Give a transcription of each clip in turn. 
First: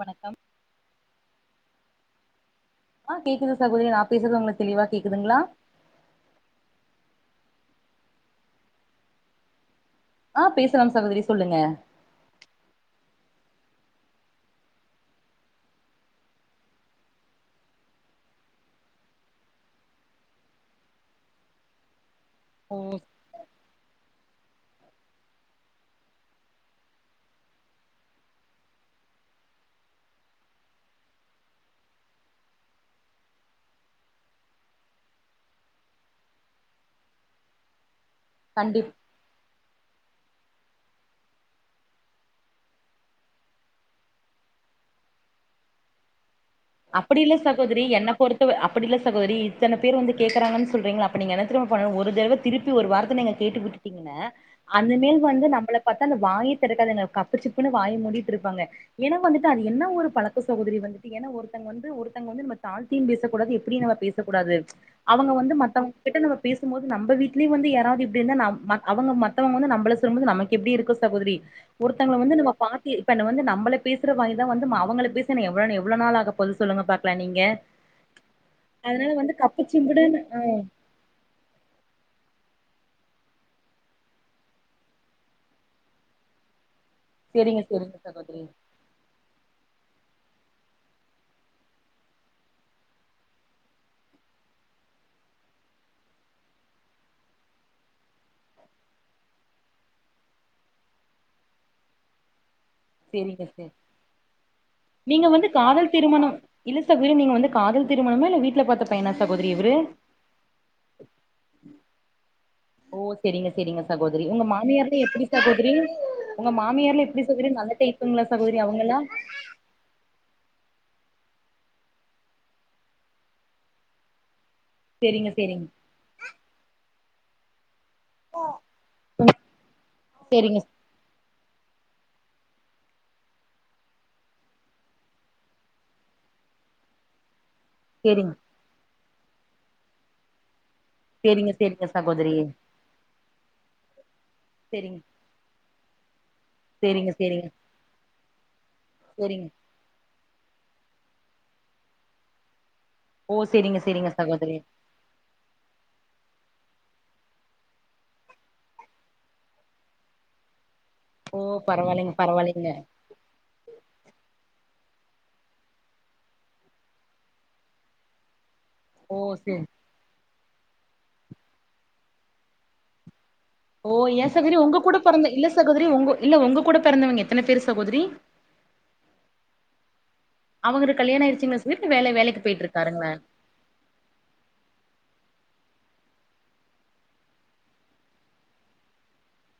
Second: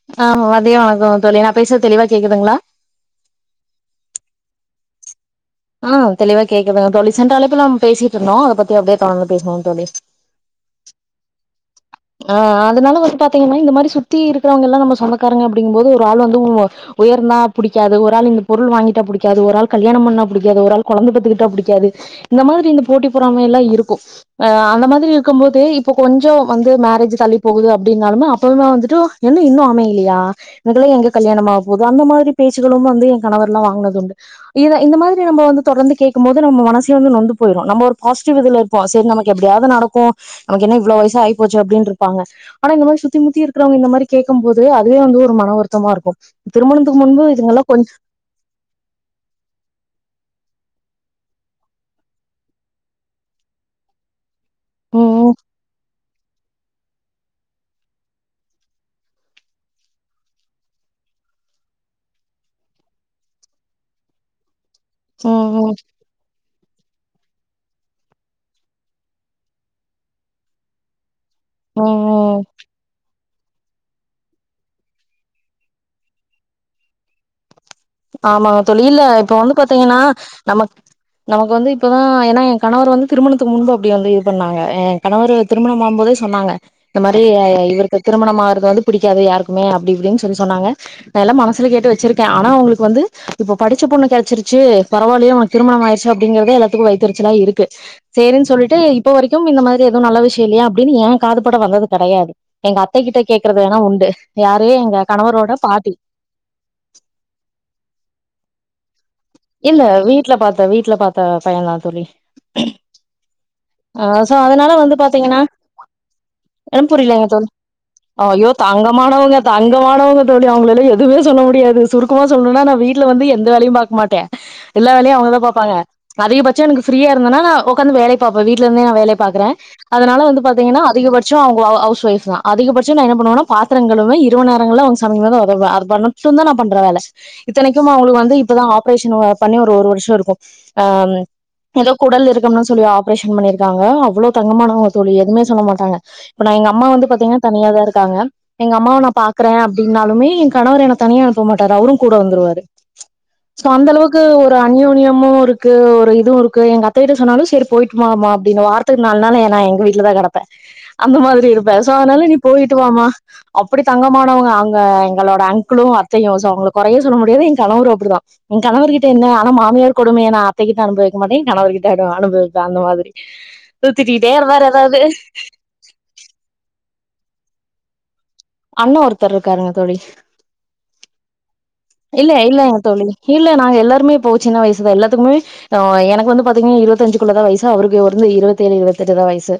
வணக்கம் ஆமா மதிய வணக்கம் தோழி நா பேசுறது தெளிவா கேக்குதுங்களா ஆ கேக்குது சகோதரி நா பேசுறது உங்களுக்கு தெளிவா கேக்குதுங்களா ஆஹ தெளிவா கேடக்குதுங்க தோழி சென்ற அழைப்புல பேசிட்டு இருந்தோ அத பத்தி அப்டியே தொடர்ந்து பேசுவோ தோழி ஆ் பேசலா சகோதரி சொல்லுங்க ஆ அதனால வந்து பாத்தீங்கன்னா இந்த மாரி சுத்தி இருக்கிறவங்க எல்லா நம்ம சொந்தக்காரங்க அப்டிங்கும் போது ஒரு ஆள் வந்து உ உயர்ந்தா புடிக்காது ஒரு ஆல் இந்த பொருள் வாங்கிட்டா புடிக்காது ஒரு ஆள் கல்யாண பண்ணா பிடிக்காது ஒரு ஆள் கொழந்த பெத்துக்கிட்டா புடிக்காது இந்த மாரி ஓ இந்த போட்டி பொறாமை எல்லா இருக்கும் அந்த மாரி இருக்கும் போது இப்போ கொஞ்சோ வந்து மேரேஜ் தள்ளி போகுது அப்டின்னாலுமே அப்பவுமே வந்துட்டு என்ன இன்னும் அமையலையா இதுக்கெல்லா எங்க கல்யாண ஆகபோது அந்த மாரி பேச்சுகளு வந்து என் கணவர்ெல்லா வாங்கனது உண்டு இது இந்த மாரி நம்ம வந்து தொடர்ந்து கேக்கும்போது நம்ம மனசுல வந்து நொந்து போயிடு நம்ம பாசிட்டிவ் இதுல இருப்போ கண்டிப் சரி நமக்கு எப்டியாவது நடக்கும் நமக்கு என்ன இவ்ளோ வயசா ஆய்ப்போச்சு அப்டின்னுறுப்பாங்க ஆனா இந்த மாரி சுத்தி முத்தி இருக்கிறவங்க இந்த மாரி கேட்க போது அதுவே வந்து ஒரு மன வருத்தமா இருக்கும் திருமணத்துக்கு அப்படி முன்பு இல்ல இதுங்கல்லா சகோதரி கொஞ் என்ன பொறுத்த அப்டி இல்ல சகோதரி இத்தன பேர் வந்து கேக்குறாகன்னு சொல்றீங்கள அப்ப நீங்க என்ன தெரிமா பண்ணனு ஒரு தடவ திருப்பி ஒரு வார்த்த நீங்க கேட்டுக்கட்டுட்டிர்ங்க அந்த மேல் ம் வந்து நம்மள பாத் வாய தெறக்காதுங்க கப்பு சிப்புன்னு வாயி மூடிட்டு இருப்பாங்க ஏன்னா வந்துட்டு அது என்ன ஒரு பழக்க சகோதரி வந்துட்டு ஏன்னா ஒருத்தங்க வந்து ஒருத்தங்க வந்து நம தாழ்த்தி பேசக்கூடாது எப்டி நம்ம பேசக்கூடாது ம் அவங்க வந்து ம் ம் மத்த கிட்ட நம்ம பேசும்போது நம்ம வீட்லய வந்து யாராவது இப்டி இருந்தா நம்ப அவங்க மத்தவங்க வந்து நம்பள சொல்லும் போது நமக்கு எப்டி இருக்கும் சகோதரி ம் ஒருத்தங்கள வந்து ம் நம்ம பாத்து இப்ப வந்து நம்மள பேசுற வாய்தா வந்து அவங்கள பேச எனக்கு எவள எவ்ள நாள் ஆக பொது சொல்லுங்க பாக்லா நீங்க ஆமாங்க தோழி இல்ல அதனால இப்ப வந்து கப்பு பாத்தீங்கன்னா சிம்புடுன்னு நம்ம நமக்கு வந்து இப்பதா ஏன்னா என் கணவர் வந்து திருமணத்துக்கு முன்பு அப்டி வந்து இது பண்ணாங்க கணவர் திருமண ஆகும் போது சொன்னாங்க இந்த மாரி செரிங்க செரிங்க இவருக்கு திருமண சகோதரி ஆறது வந்து புடிக்காது யாருக்குமே அப்டி இப்டினு சொல்லி சொன்னாங்க நா எல்லா மனசுல கேட்டு வச்சிருக்க ஆனா அவங்களுக்கு வந்து இப்ப படிச்ச பொண்ணு கெடச்சிருச்சு பரவால்லேயே அவனுக்கு திருமண ஆயிருச்சு அப்டிங்கறத எல்லாத்துக்கும் வைத்தெரிச்சலா இருக்கு சரின்னு சொல்ட்டு இப்ப வரைக்கும் இந்த மாரி எதுவும் நல்ல விஷய இல்லயா அப்டின்னு எய காதுப்பட வந்தது கெடையாது எங்க அத்தகிட்ட செரிங்க கேக்குறது செரி வேணா உண்டு யாரையு எங்க நீங்க வந்து கணவரோட காதல் பாட்டி திருமணம் இல்ல சகோதரி நீங்க வந்து காதல் திருமணமா இல்ல வீட்ல பாத்த பையனா சகோதரி இவரு இல்ல வீட்ல பாத்த வீட்ல பாத்த பையன்தா தோழி ஒகே சரிங்க சரிங்க ஆ சகோதரி சோ உங்க அதனால வந்து மாமியார்ல எப்டி பாத்தீங்கன்னா சகோதரி உங்க என மாமியார்லா எப்டி புரியலங்க தோழி சகோதரி நல்ல டைபுங்களா ஐயோ சகோதரி அவங்களா தங்கமானவங்க தங்கமானவங்க தோழி அவங்களலா எதுமே சொல்ல முடியாது சுருக்கமா சொல்ணும்னா நா வீட்ல வந்து எந்த வேலையு பாக்க மாட்ட எல்லா வேலையும் செரிங்க அவங்கதா செரிங்க பாப்பாங்க அதிகபட்ச எனக்கு ப்ரீயா இருந்தானா நா ஒக்கார்ந்து வேலை இப்ப வீட்ல இருந்தே நா வேலைய பாக்ற அதனால வந்து செரிங்க பாத்தீங்கன்னா அதிகபட்ச அவங்க ஹவுஸ் ஒய்ஃப் தா அதிகபச்ச நா என்ன பண்ணுவன்னா பாத்ர கழுவ இரவு நேரங்கள அவங்க சமைக்கும் போது உதவுவ தா நா பண்ற வேலை இத்தனைக்கு அவங்களுக்கு செரிங்க வந்து இப்பதா ஆபரேஷன் பண்ணி ஒரு ஒரு வருஷ இருக்கும் ஆ செரிங்க செரிங்க ஏதோ குடல் சகோதரி இருக்கம்னு சொல்லி ஆப்ரேஷன் பண்ணிருக்காங்க அவ்ளோ தங்கமானவங்க செரிங்க தோழி எதுவுமே சொல்ல மாட்டாங்க இப்ப நா எங்க அம்மா வந்து செரிங்க பாத்தீங்கன்னா செரிங்க தனிய தா இருக்காங்க எங்க அம்மாவ நா செரிங்க பாக்ற னாலுமே எய கணவர் என்ன தனியா அனுப்ப மாட்டாரு அவரு கூட வந்துருவாரு ஓ சோ செரிங்க செரிங்க அந்தளவுக்கு ஒரு சகோதரி அந்யோன்யமு இருக்கு ஒரு இதுவு இருக்கு எங்க அத்தகிட்ட சொன்னாலு செரிப் போய்ட்டு மாமா அப்டினு வாரத்துக்கு நால் நாள் எ நா எங்கவீட்லதா கெடப்பே அந்த ஓ மாதிரி இருப்பே பரவால்லைங்க எசவானாலு நீ பரவால்லைங்க போயிட்டுவாமா அப்டி தங்கமானவங்க அங்க எங்களோட அங்க்குளு அத்தையு சோ அவுங்ள கொறையே சொல்ல முடியாது எங் கணவரு அப்டுதா எங் கணவருகிட்ட ஓ என்ன ஆனா செரி மாமியார் கொடுமைய நா அத்தைகிட்ட அனுபவிக்க மாட்டே கணவருகிட்ட அடு அனுபவிக் த அந்த மாதிரி உ திட்டிகிட்டே இருந்தாரு எதாவ்து சகோதிரி ஒங்கோ இல்ல ஒங்க கூடப் பெறந்தவங்க எத்தன பேரு சகோதிரி அண்ணே ஒருத்தர்ருக்காருங்க தோழி அவங்கரு கல்யாணோ ஆயிருச்சுங்ளா சவிப் வேல இல்ல வேலைக்குப் இல்லங்க தோழி போய்ட்ருக்காருங்ளா இல்ல நாங்க எல்லாருமே இப்போ சின்ன வயசுதா எல்லாத்துக்குமே ஓ எனக்கு வந்து பாத்தீங்க இருவத்தஞ்சுகுள்ளதா வயிசு அவருக்கு ஒருந்து இருவத்தேழு இருவத்தெட்டுதா வயிசு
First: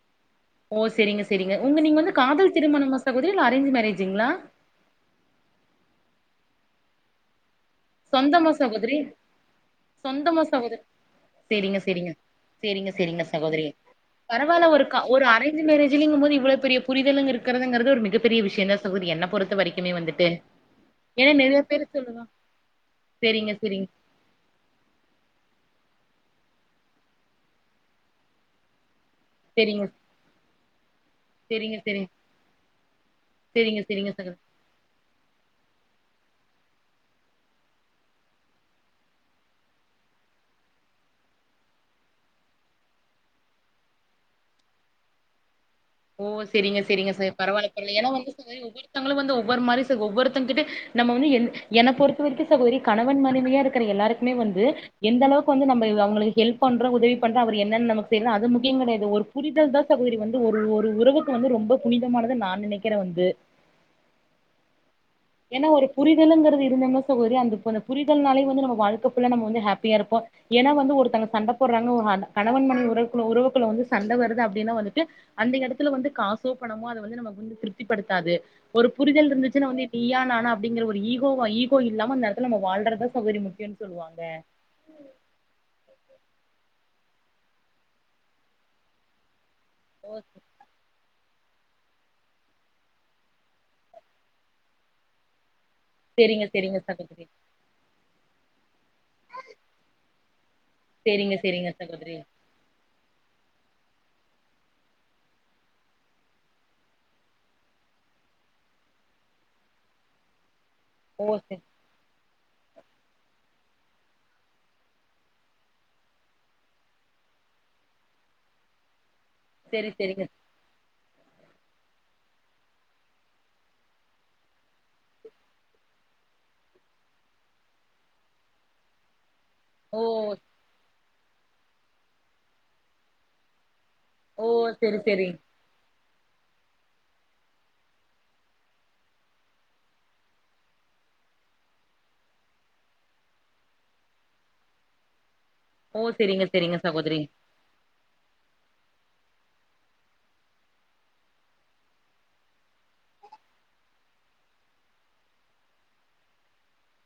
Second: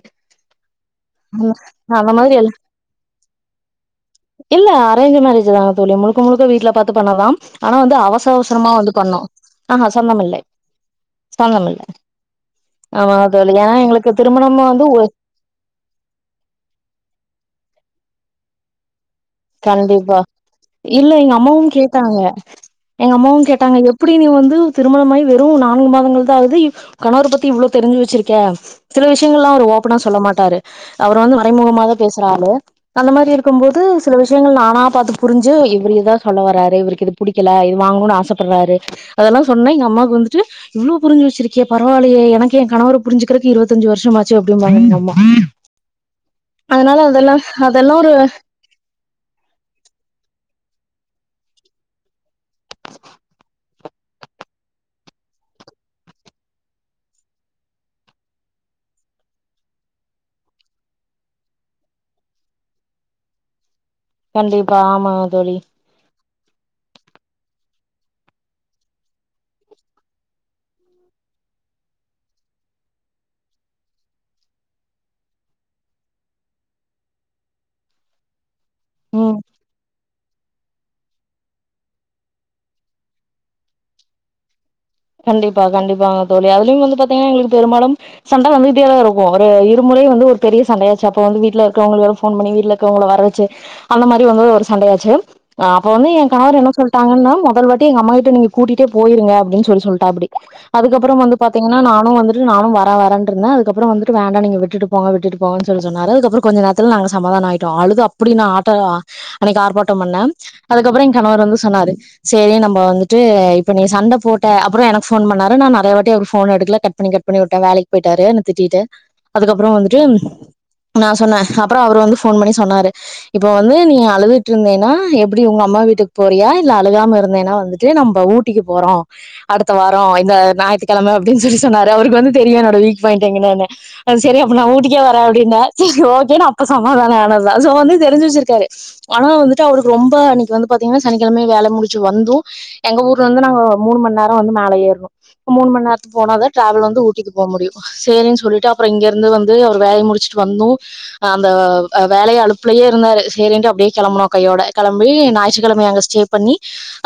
ஓ செரிங்க செரிங்க ஒங்க நீங்க வந்து மாதிரி எல் காதல் திருமணமா சகோதிரி இல்ல அரேஞ்ச்சு மேரேஜுங்ளா இல்ல அரேஞ்சி மேரேஜிதாப் தோழி முழுக்க முழுக்க வீட்ல பாத்து பண்ணதாம் ஆனா வந்து அவசர சொந்தமா அவசரமா வந்து சகோதரி பண்ணோ ஆ ஆ சொந்தம் இல்லை சொந்தமா சகோதரி செரிங்க சொந்தமில்ல செரிங்க செரிங்க ஆமா செரிங்க தோழி சகோதரி எனா எங்களுக்கு திருமணம் வந்து ஒ ஞ்ச்சு மேரேஜூலிங்கிம்மோது இவ்ளோப் பெரிய புரிதலுங் இருக்கறதுங்கிறது ஒரு மிகப்பரிய விஷ்யந்தா சகோதரி என்னப் பொருத் கண்டிப்பா இல்ல எங்க நெறைய அம்மாவும் பேர் கேட்டாங்க சொல்லுவா எங்க அம்மாவுங் செரிங்க கேட்டாங்க செரிங்க எப் ப்டி நீ வந்து திருமணமாயி வெறு நான்கு மாதங்கள்தா ஆவுது இவ் கணவரப் பத்தி இவ்ளோ தெரிஞ்சு வெச்சிருக்க சில விஷியங்கள்லா அவரு செரிங்க ஓப்பனா சொல்ல மாட்டாரு அவரு வந்து செரிங்க மறைமுகமாதாப் செரிங்க பேசற ஆளு அந்த மாரி செரிங்க இருக்கம்போதுச் செரிங்க சகோதரி கள் நானாப் பாத்து புரிஞ்சு இவ்வுரு எதா சொல்ல வராரு இவுருக்கு இதுப் புடிக்கல இது வாங்கணுனு ஆசப்பர்றாரு அதெல்லா சொன்னா எங்க அம்மாவுகு வந்துட்டு இவ்ளோ புரிஞ்சு வெச்சிருக்கியேப் பரவாலையே எனக்கு எங் கணவரப் புரிஞ்சிக்கறக்கு இருவத்தஞ்சி வருஷம் ஆச்சு அப்டிம்பாங்க எங்க அம்மா ஓ செரிங்க அதனால செரிங்க சே அதெல்லா பரவால அதெல்லா [inaudible] எனா ஒரு வந்து சகோதரி ஒவ்வொரு தங்களு வந்து ஒவ்வொரு மாரி சகோ ஒவ்வொருத்தங்கிட்டே நம்ம வந்து எந் எனப் பொறுத்த வரைக்கு சகோதிரி கணவன் மனைவியா இருக்கிற எல்லாருக் ப்மே வந்து எந்தளவுக்கு வந்து நம்ப இவ் அவுங்கள ஹெல்ப் பண்றோ உதவிப் பண்றோ அவரு என்னென் நமக்கு செய்றது அது முக்கியங் கெடையாது ஒரு புரிதல்தா சகோதரி வந்து ஒரு ஒரு உறவுக்கு வந்து ரொம்ப புனிதமானது நா நெனைக்கிறே வந்து கண்டிப்பா ஆமா தோழி ஏன்னா ஒரு புரிதலுங்கிறது இருந்தம்னா சகோதிரி அந்தப்ப அந்தப் புரிதல்னாலே வந்து நம்ம வாழ்க்க ஃபுல்லா நம்ம வந்து ஹாப்பியா இருப்போ ஏனா வந்து ஒருத்தங்க சண்டப் போர்றாங்க ஒ ஹன் கணவன் மனைவி உறவுக்குள்ள உறவுக்குள்ள வந்து சண்ட வருது அப்டினா வந்துட்டு அந்த எடத்துல வந்து காசோப் பணமோ அத வந்து நமக்கு வந்து திருப்திப்படுத்தாது ஒருப் புரிதல் ம் இருந்துச்சுனா வந்து இப் நீயா நானா அப்டிங்கிற ஒரு ஈகோவா ஈகோ இல்லாம அந்த எடத்துல நம்ம வாழ்றதா சகோதரி முக்கியோன் சொல்லுவாங்க கண்டிப்பா கண்டிப்பாங்க தோழி அதுலியும் வந்து பாத்தீங்கனா எங்ளுக்கு பெருபாலும் சண்ட வந்துகிட்டேதா இருகு ஒரு இவ் இதுமுறை ஓ வந்து ஒரு பெரியச் சண்டையாச்சு அப்ப வந்து வீட்ல இருக்கறவங்ளுகு யாரோ ஃபோன் பண்ணி வீட்டுலக்கவுங்ள வர வெச்சு அந்த மாரி வந்து ஒரு சண்டையாச்சு ஆ அப்ப வந்து எ செரிங்க கணவர் என்ன செரிங்க சகோதரி சொல்ட்டாங்கன்னா மொதல் வாட்டி எங்க அம்மாகிட்ட நீங்க கூட்டிட்டேப் போயிருங்க அப்டின் சொல்லிச் சொல்ட்டாப்டி அதுக்கப்பறம் வந்து செரிங்க செரிங்க பாத்தீங்னா நானு சகோதரி வந்துட் ரு நானு வர வரேன்ட்ருந்தே அதுக்கப்புறோ வந்துட்டு வேண்டா நீங்க விட்டுட்டு போங்க விட்டுட்டு போங்கன் சொல்லி சொன்னாரு அதுப்க்கப்புறோ கொஞ்ச நேர்த் த்தல் நாங்க சமாதானோ ஆயிட்டோ அழுது அப்டி நா ஆட்ட ஆ அன்னைக்கு ஆர்ப்பாட்டம் பண்ணே அதுக்கப்புறோ எங் ஓ கணவர் வந்து சொன்னாரு சேரி நம்போ வந்துட்டு இப்ப நீ சண்ட போட் ட்ட அப்புறோ எனக் ஃபோன் பண்ணாரு நா நெறைய வாட்டி அவுரு ஃபோன எடுக்ல கட் பண்ணி கட் பண்ணி வுட்டே வேலைக் போயிட்டாரு என்ன திட்டிட்டு அதுக்கப்புறோ செரி வந்துட்டு செரிங்க நா சொன்னே அப்பறோ அவுரு வந்து ஃபோன் பண்ணி சொன்னாரு இப்ப வந்து நீ அழுதுட்ருந்தேனா எப்டி உங்க அம்மா வீட்டுக் போறியா இல்ல அலுகாம இருந்தேனா வந்துட்டு நம்ப ஊட் ட்டிக்க போறோம் அடுத்த ஓ வாரம் இந்த ஞாயித்துக்கெழம அப்டின்னு சொல்லி சொன்னாரு அவருக்கு வந்து தெரியும் என்னோட வீக் பாயிண்ட் என்னன்னு அது சரி ஓ அப்ப நா செரி ஊட்டிக்கே வரே செரி அப்டின்ன செரி ஓகே நா அப்ப சமாதானம் ஆனதுதா சோ வந்து தெரிஞ்சு வச்சுருக்காரு ஆனா வந்துட்டு அவருக்கு ரொம்ப அன்னிக்கு வந்து பாத்தீங்கன்னா சனிக்கிழம வேல முடிச்சு வந்தும் எங்க ஊர்ல வந்து நாங்க மூணு மண் நேரம் வந்து மேல ஏற்னோ மூணு மண் ஓ நேரம் போனாதா செரிங்க செரிங்க டிரவல் வந்து சகோதரி ஊட்டி போ முடியும் செரின்னு சொல்ட்டு அப்றம் இங்கருந்து வந்து அவர் வேலய முடிச்சுட்டு வந்தோம் அந்த வேலைய அழுப்புலயே இருந்தாரு செரின்ட்டு அப்டியே கெளம்பனும் கையோட கௌம்பி ஞாயித்துக்கழம அங்க ஸ்டே பண்ணி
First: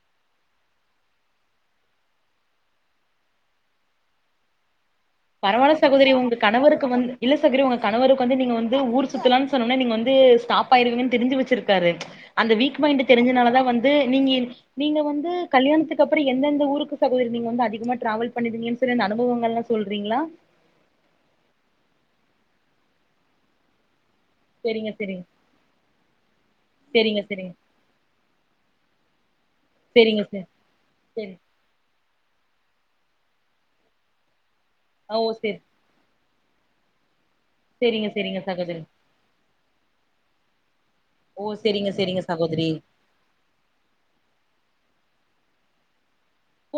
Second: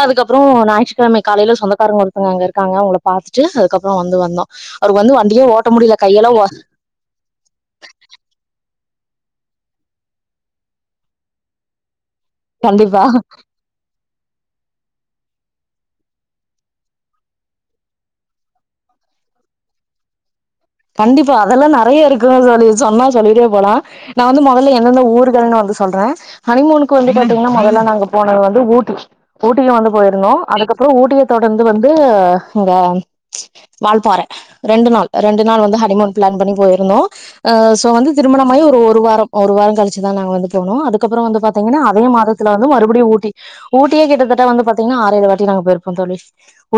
அதுக்கப்றம் ஞாயிற்றுக்கழமை காலைல சொந்தக்காரங்க ஒருத்தங்க அங்க இருக்காங்க அவுங்கள பாத்துட்டு அதுக்கப்றம் வந்து வந்தோம் அவரு வந்து வண்டியே ஓட்ட முடில கையெல்லாம் வா க்கு வந்து இல்ல சகோதரி உங்க கணவருக்கு வந்து நீங்க வந்து ஊர் சுத்துலா சொன்னவுன்னே நீங்க வந்து ஸ்டாஃப் ஆயிடுவனு தெரிஞ்சு வச்சு காரு அந்த வீக் கண்டிப்பா பாயிண்ட்டு தெரிஞ்சனாலதா வந்து நீங்க நீங்க வந்து கல்யாணத்துக்கு அப்றம் எந்தெந்த ஊருக்கு சகோதரி வந்து அதிகமா டிராாவல் பண்ணுவீங்க சொல் அனுபவங்கள்லாம் சொல் றீங்ளா கண்டிப்பா அதல்லாம் நறைய இருக்குன்னு சொல்லி சொன்னா சொல்லிட்டே போலாம் நான் வந்து மொதல்ல செரிங்க எந்தெந்த செரிங்க ஊர்கள்ன்னு வந்து சொல்றேன் ஹனிமோனுக்கு வந்து செரிங்க செரிங்க பாத்திங்கன்னா மொதல்ல நாங்க போனது வந்து ஊட்டி ஊட்டியும் வந்து செரிங்க போயிருந்தோம் செரி அதுக்கப்றம் ஊட்டிய செரி தொடந்து வந்து இங்க வால்பாற ரெண்டு நாள் ஓ ரெண்டு செரி இந்த ஹனிமூன் ப்ளான் பண்ணி போயிருந்தோ சோ செரிங்க வந்து செரிங்க திருமணமாயி சகோதரி ஒரு வாரம் ஒரு வாரம் கழிச்சுதா நாங்க வந்து போனோம் அதுக்கப்றம் வந்து ஓ பாத்தீங்கனா செரிங்க அதே செரிங்க மாதத் வந்து சகோதரி மறுபடி ஊட்டி ஊட்டியே கிட்டத்தட்ட வந்து பாத்தீங்கன்னா ஆறேழு வாட்டி நாங்க போயிருப்போம் தோழி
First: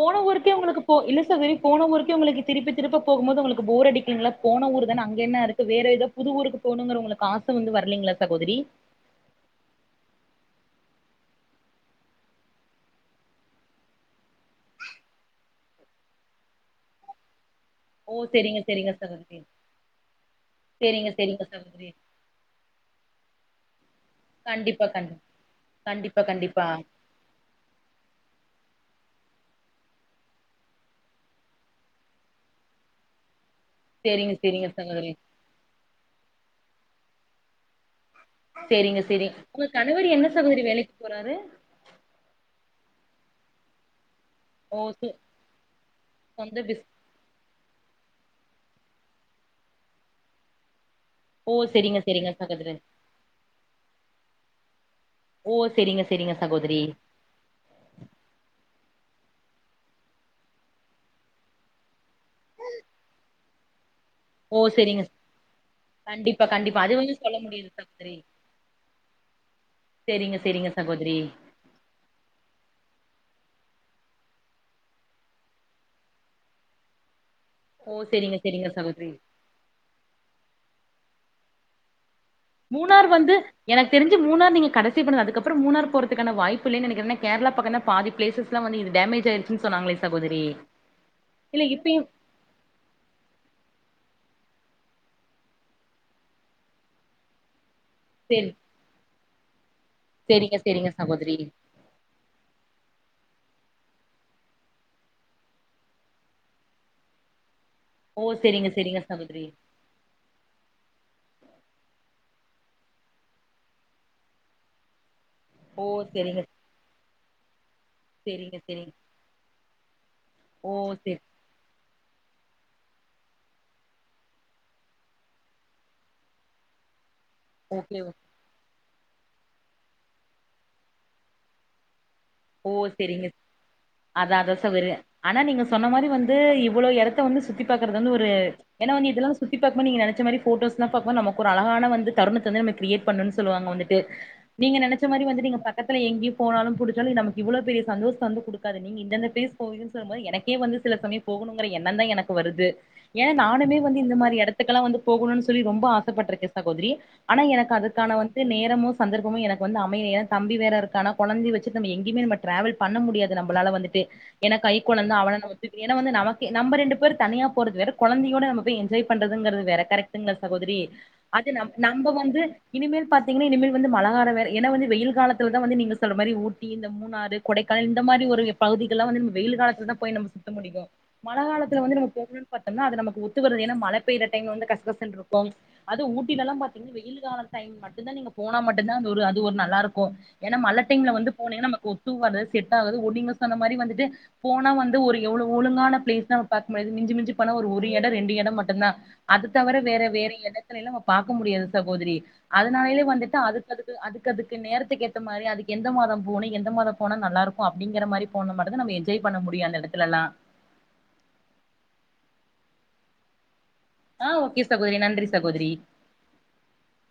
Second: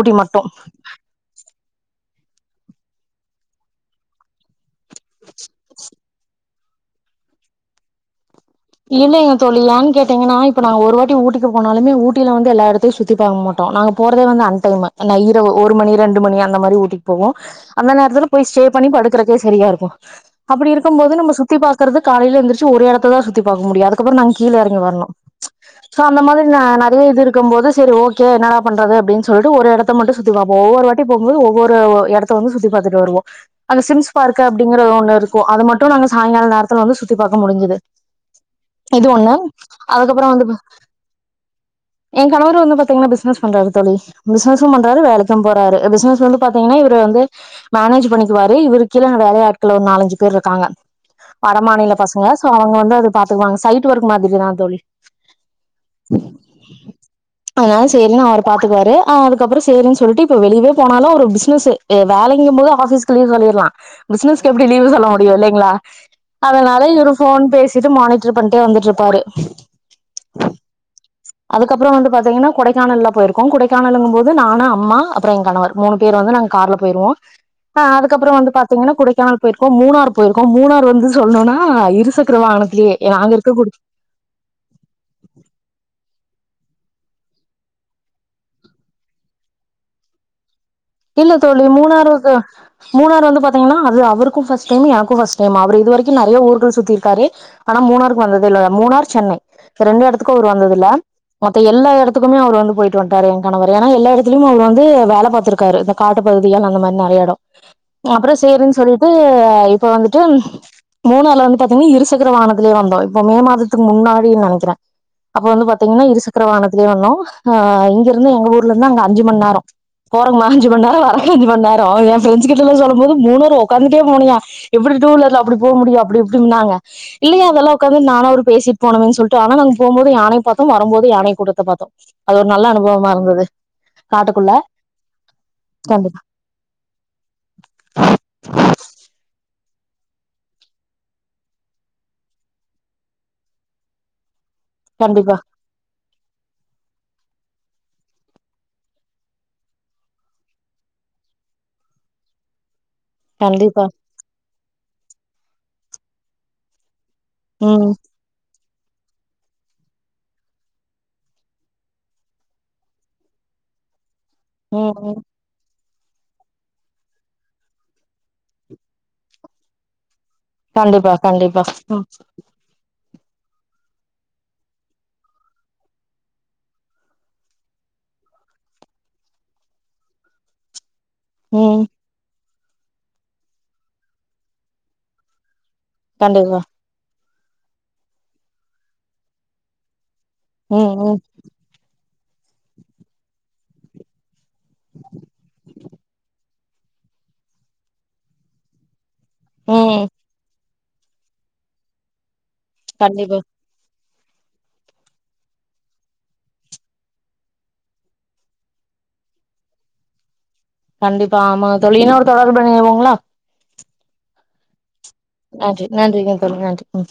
ஊட்டி மட்டு ஊருக்கே உங்களுக்கு போ இல்ல சகோதரி போன ஊருக்கே உங்களுக்கு திருப்பி திருப்ப போகும் போது உங்களுக்கு போர் அடிக்குல்ல போன ஊருக்கு இது அங்கென்ன இருக்கு வேற ஏதோ புது ஊருக்கு போணுங்ற உங்களுக்கு ஆச வந்து வரலீங்களா சகோதரி இல்லல்லங்க தோழி ஏன்னு கேட்டீங்கன்னா இப்ப நாங்க ஒரு வாட்டி ஊட்டிக்கு போனாலுமே ஊட்டில வந்து எல்லாடத்து சுத்தி பாக்க மாட்டோம் நாங்க போறதே வந்து அன் டைமு நா இரவு ஒரு மணி ரெண்டு மணி அந்த மாரி ஊட்டிக்கு போவோம் அந்த ஓ நேரத்துல போய் செரிங்க ஸ்டே பண்ணி செரிங்க படுக்கறக்கே சகோதரி சரியா இருக்கும் அப்டி இருக்கும் செரிங்க போது நம்ம செரிங்க சுத்தி சகோதரி பாக்கறது காலில எந்ருச்சு ஒரு எடத்த தா சுத்தி பாக்க முடியு அ அப்றம் நா கீழ எறங்கி கண்டிப்பா வரணும் கண்டி அந்த கண்டிப்பா மாரி கண்டிப்பா நெறய இது போது சரி ஓ கே என்ன பண்றது அப்டின் சொல்ட்டு ஒரு எடத்த மட்டும் சுத்தி பாப்போம் ஒவ்வொரு வாட்டி போகும்போது ஒவ்வொரு எடத்த வந்து சுத்தி பாத்துட்டு வருவோ அந்க சிம்ஸ் செரிங்க பார்க்கு செரிங்க அப்டிங்கற சகோதரி ஒன்னு ஒ அது மட்டும் நாங்க சாய்ங்கால நேரத்துல வந்து சுத்தி பாக்க முடிஞ்சுது சரிங்க இது சரி ஒண்ணு உங்க கணவர் என்ன சகோதரி வேலைக்கு போறாரு என் கணவர் வந்து பாத்தீங்கன்னா பிசினஸ் பண்றாருத் தோழி பிஸுனஸும் ஓ பண்றாரு சு வேலைக்கும் போறாரு பிஸினஸ் வந்து சொந்த பாத்தீங்கன்னா பிஸ் இவர் வந்து மேனேஜ் பண்ணிக்குவாரு இவரு கீழ வேலையாட்கள் ஒரு நாலஞ்சு பேர் இருக்காங்க ஓ வட மாநில செரிங்க பசங்க செரிங்க சோ அவங்க சகோதரி வந்து அது பாத்துக்குவாங்க சைட் ஒர்க் மாதிரிதான் தோழி ஓ செரிங்க செரிங்க சகோதரி அதனால சரின்னு அவரு பாத்துக்குவாரு அதுக்கப்றம் சரின்னு சொல்லிட்டு இப்ப வெளியவே போனாலும் அவரு பிசினஸு வேலைங்கும் போது ஆபீஸ்கு லீவ் சொல்லிட்லாம் பிஸ்னஸ்கு ஓ எப்டி லீவு் செரிங்க சொல்ல முடியும் இல்லங்ளா கண்டிப்பா கண்டிப்பா அதனால அது இவர் வந்து சொல்ல போன் முடியாது பேச சகோதரி மானிட்டர் பண்ணிட்டே வந்துட்டு இருப்பாரு செரிங்க செரிங்க சகோதரி அதுக்கப்றம் வந்து பாத்தீங்கன்னா கொடைக்கானல்ல போயிருக்கோம் கொடைக்கானலுங்கும் போது நானு அம்மா அப்றம் என் கணவர் மூணு பேர் வந்து நாங்க கார்ல போயிருவோஅ ஓ அதுக்கப்றம் செரிங்க வந்து செரிங்க பாத்தீங்கன்னா சகோதரி கொடைக்கானல் போயிர்க்கோம் மூணார் போயிர்க்கோம் மூணாார் வந்து சொல்ணும்னா இருசக்கர வாகனத்துலயே மூணார் நாங்க வந்து இருக்க குடு எனக்கு தெரிஞ்சு மூணார் நீங் கடைசி போனது அதுக்கப்புற மூணார் போறதுகான வாய்ப்பில்லைனு நெனைக்றே கேரளா பக்கதா பாதி ப்ளேசஸ் எக்சுவாலா வந்து இது டேமேஜ் ஆயிருச்சு சொன்னாங்களே சகோதரி இல்ல தோழி மூணாறது மூணார் வந்து பாத்தீங்கன்னா அது அவருக்கு ஃபர்ஸ்ட் டைம் எனக்கு ஃபர்ஸ்ட் டைம் அவர் இது வரைக்கு நெறய ஊர்கள் சுத்திருக்காரு ஆனா மூணாருக்கு வந்தது சேரி இல்ல மூணார் சென்னை ரெண்டு எடத்துக்கு அவர் சேரிங்க வந்ததுல்ல சேரிங்க சகோதரி மத்த எல்லா எடத் துக்குமே அவர் வந்து போய்ட்டு வன்டார் என் கணவர் ஏனா எல்லா எடத்திலுமே அவர் வந்து வேல பாத்திர காரு இந்த காட்டு பகுதிய அந்த மாரி நெறைய எடோ ஓ அப்புற சேரிங்க சேறுனு சேரிங்க சொல்ட்டு சகோதரி இப்ப வந்துட்டு மூணாருல வந்து பாத்தீங்கன்னா இருசக்கர வாகனத்துலே வந்தோ இப்போ மே மாதத்துக்கு முன்னாடினு நெனக்கிறே அப்ப வந்து ஓ பாத்தீங்கன்னா இரு சேரிங்க சசக்கர வாகனத்துலே வந்தோ அ இங்க இருந்து எங்க சேரிங்க ஊர்ல இருந்து சேரிங்க அங்க அஞ்சு மணி நேரோ ர அஞ்சு ஓ மணி நேரோ வர்ற சேரி அஞ்சு மணி நேரோ எ ஃப்ரெண்ட்ஸ்கிட்ட எல்லா சொல்லும் போது மூணாரு உக்காந்துட்டே போனாயா எப்டி டூவீலர்ல அப்டி போக முடியு அப்டி இப்டின்னாங்க இல்லையே அதெல்லா ஒக்காந்து ஓகே நானு அவரு பேசி போனமேன்னு சொல்ட்டு ஆனா நாங்க போம்போது யானை பாத்தோ வரும்போது யானை கூட்டத்த பாத்தோ அது ஒரு நல்ல ஓ அனுபவமா சேரிங்க இருந்துது அதா காட்டுகுள்ள அதா சகோதரி ஆனா நீங்க சொன்ன மாரி வந்து இவ்ளோ எடத்த வந்து சுத்தி பாக்குறது வந்து ஒரு ஏன்ன வந்து இதெல்லா சுத்தி பாக்குபோது நீங்க நெனச்ச மாரி போட்டோஸ்ல்லா பாக்கு போது நமக்கு ஒரு அழகான வந்து தருணத்த வந்து நம்ம கிரேட் பண்ணன்னனு சொல்லுவாங்க வந்துட்டு நீங்க நெனைச்ச மாரி கண்டிப்பா வந்துட்டு நீங்க பக்கத்துல எங்கியு போனாலு புடு சாலு நமக்கு இவ்ளோ பெரிய சந்தோஷோ வந்து குடுக்காத நீங்க இந்தந்த பிளேஸ் போவீங்கன்னு சொல்லுபோது எனக்கே வந்து சில சமயோ போகணுங்கற எண்ண தா எனக்கு வருது ஏன்னா நானுமே கண்டிப்பா வந்து இந்த மாரி எடத்துக்கெல்லா வந்து போகணும்ன்னனு சொல்லி ரொம்ப ஆசைப்படிடுருக்கே சகோதரி ஆனா எனக்கு ம் அதுக்கான வந்து நேரமோ சந்தர்ப்பமு எனக்கு வந்து அமைய ஏ தம்பி வேற இருக்கான கொழந்தை வச் ச்சுட்டு நம்ம எங்கயுமே நம்ம டிரவல் பண்ண முடியாது நம்மளால வந்துட்டு ஏன்னா ம் ம் கைக்குழந்தா அவன நம்ம த்து ஏன்னா வந்து நமக்கு நம்ம ரெண்டு பேரு தனியா போறது வேற கொழந்தையோட நம்ம போய் என்ஜாய் பண்றதுங்கிறது வேற கரெக் ங்க சகோதரி கண்டிப்பா அது கண்டிப்பா நம் ம் நம்ம வந்து இனிமேல் பாத்தீங்கன்னா இனிமேல் வந்து மழ கால வேற ஏன்னா வந்து வெயில் காலத்துலா வந்து நீங்க சொல்றமாரி ஊ ட்டி இந்த மூணாறு கொடைக்கானல் இந்த மாரி ஒரு பகுதிகள் எல்லா வந்து வெயில் காலத்துல தா போய் நம்ம சுத்த முடியு மழ காலத்துல ம் வந்து நம்ம போகணுனு பாத்தம்னா அது நமக்கு ஒத்து வருறது ஏன்ன மழ பெயற டைம் வந்து கசகசன்னு இருக் [unintelligible] அது ஊட்டில்லா கண்டிப்பா ப [unintelligible] வெயில் கால டைம் மட்டுதா நீங்க போனா மட்டுதா அது ஒரு அது ஒரு நல்லா இருக்கு ஏன்னா மழ ம் டைம்ல ம் வந்து போனீன்னா நமக்கு ஒத்து வறது செட் ஆகாது ஓ நீங்க சொன்ன மாரி வந்துட்டு போனா வந்து ஒரு எவ்வளவு ஒழுங்கான பிளேஸ் நம்ம பாக் முடியாது மிஞ்சி மிஞ்சிப் போன ஒரு எடோ ரெண்டு எடோ மட்டுதா அது தவிர வேற ம் வேற எடத்தைல்லா நம்ம பார்க்க முடியாது சகோதரி அதனாலயே வந்துட்டு கண்டிப்பா அதுக்கு அதுக்கு அதுக்கு அதுக்கு நேரத்துக்கு ஏத்த மாதிரி அதுக்கு எந்த மாதம் போனு எந்த மாதம் போனா நல்லா இருக்கூ அப்படிங்கிற மாதிரி போனமட்டூ தா நம்ம என்ஜாய் பண்ண முடியூ அந்த எடத்துலல்லா கண்டிப்பா ஆமாங் தோழி இன்னெரு தொடர்புள நீங்க வரூ வீங்களா ஆ ஓகே சகோதரி நன்றி சகோதரி நன்றி நன்றிங்க தோழி நன்றி ம்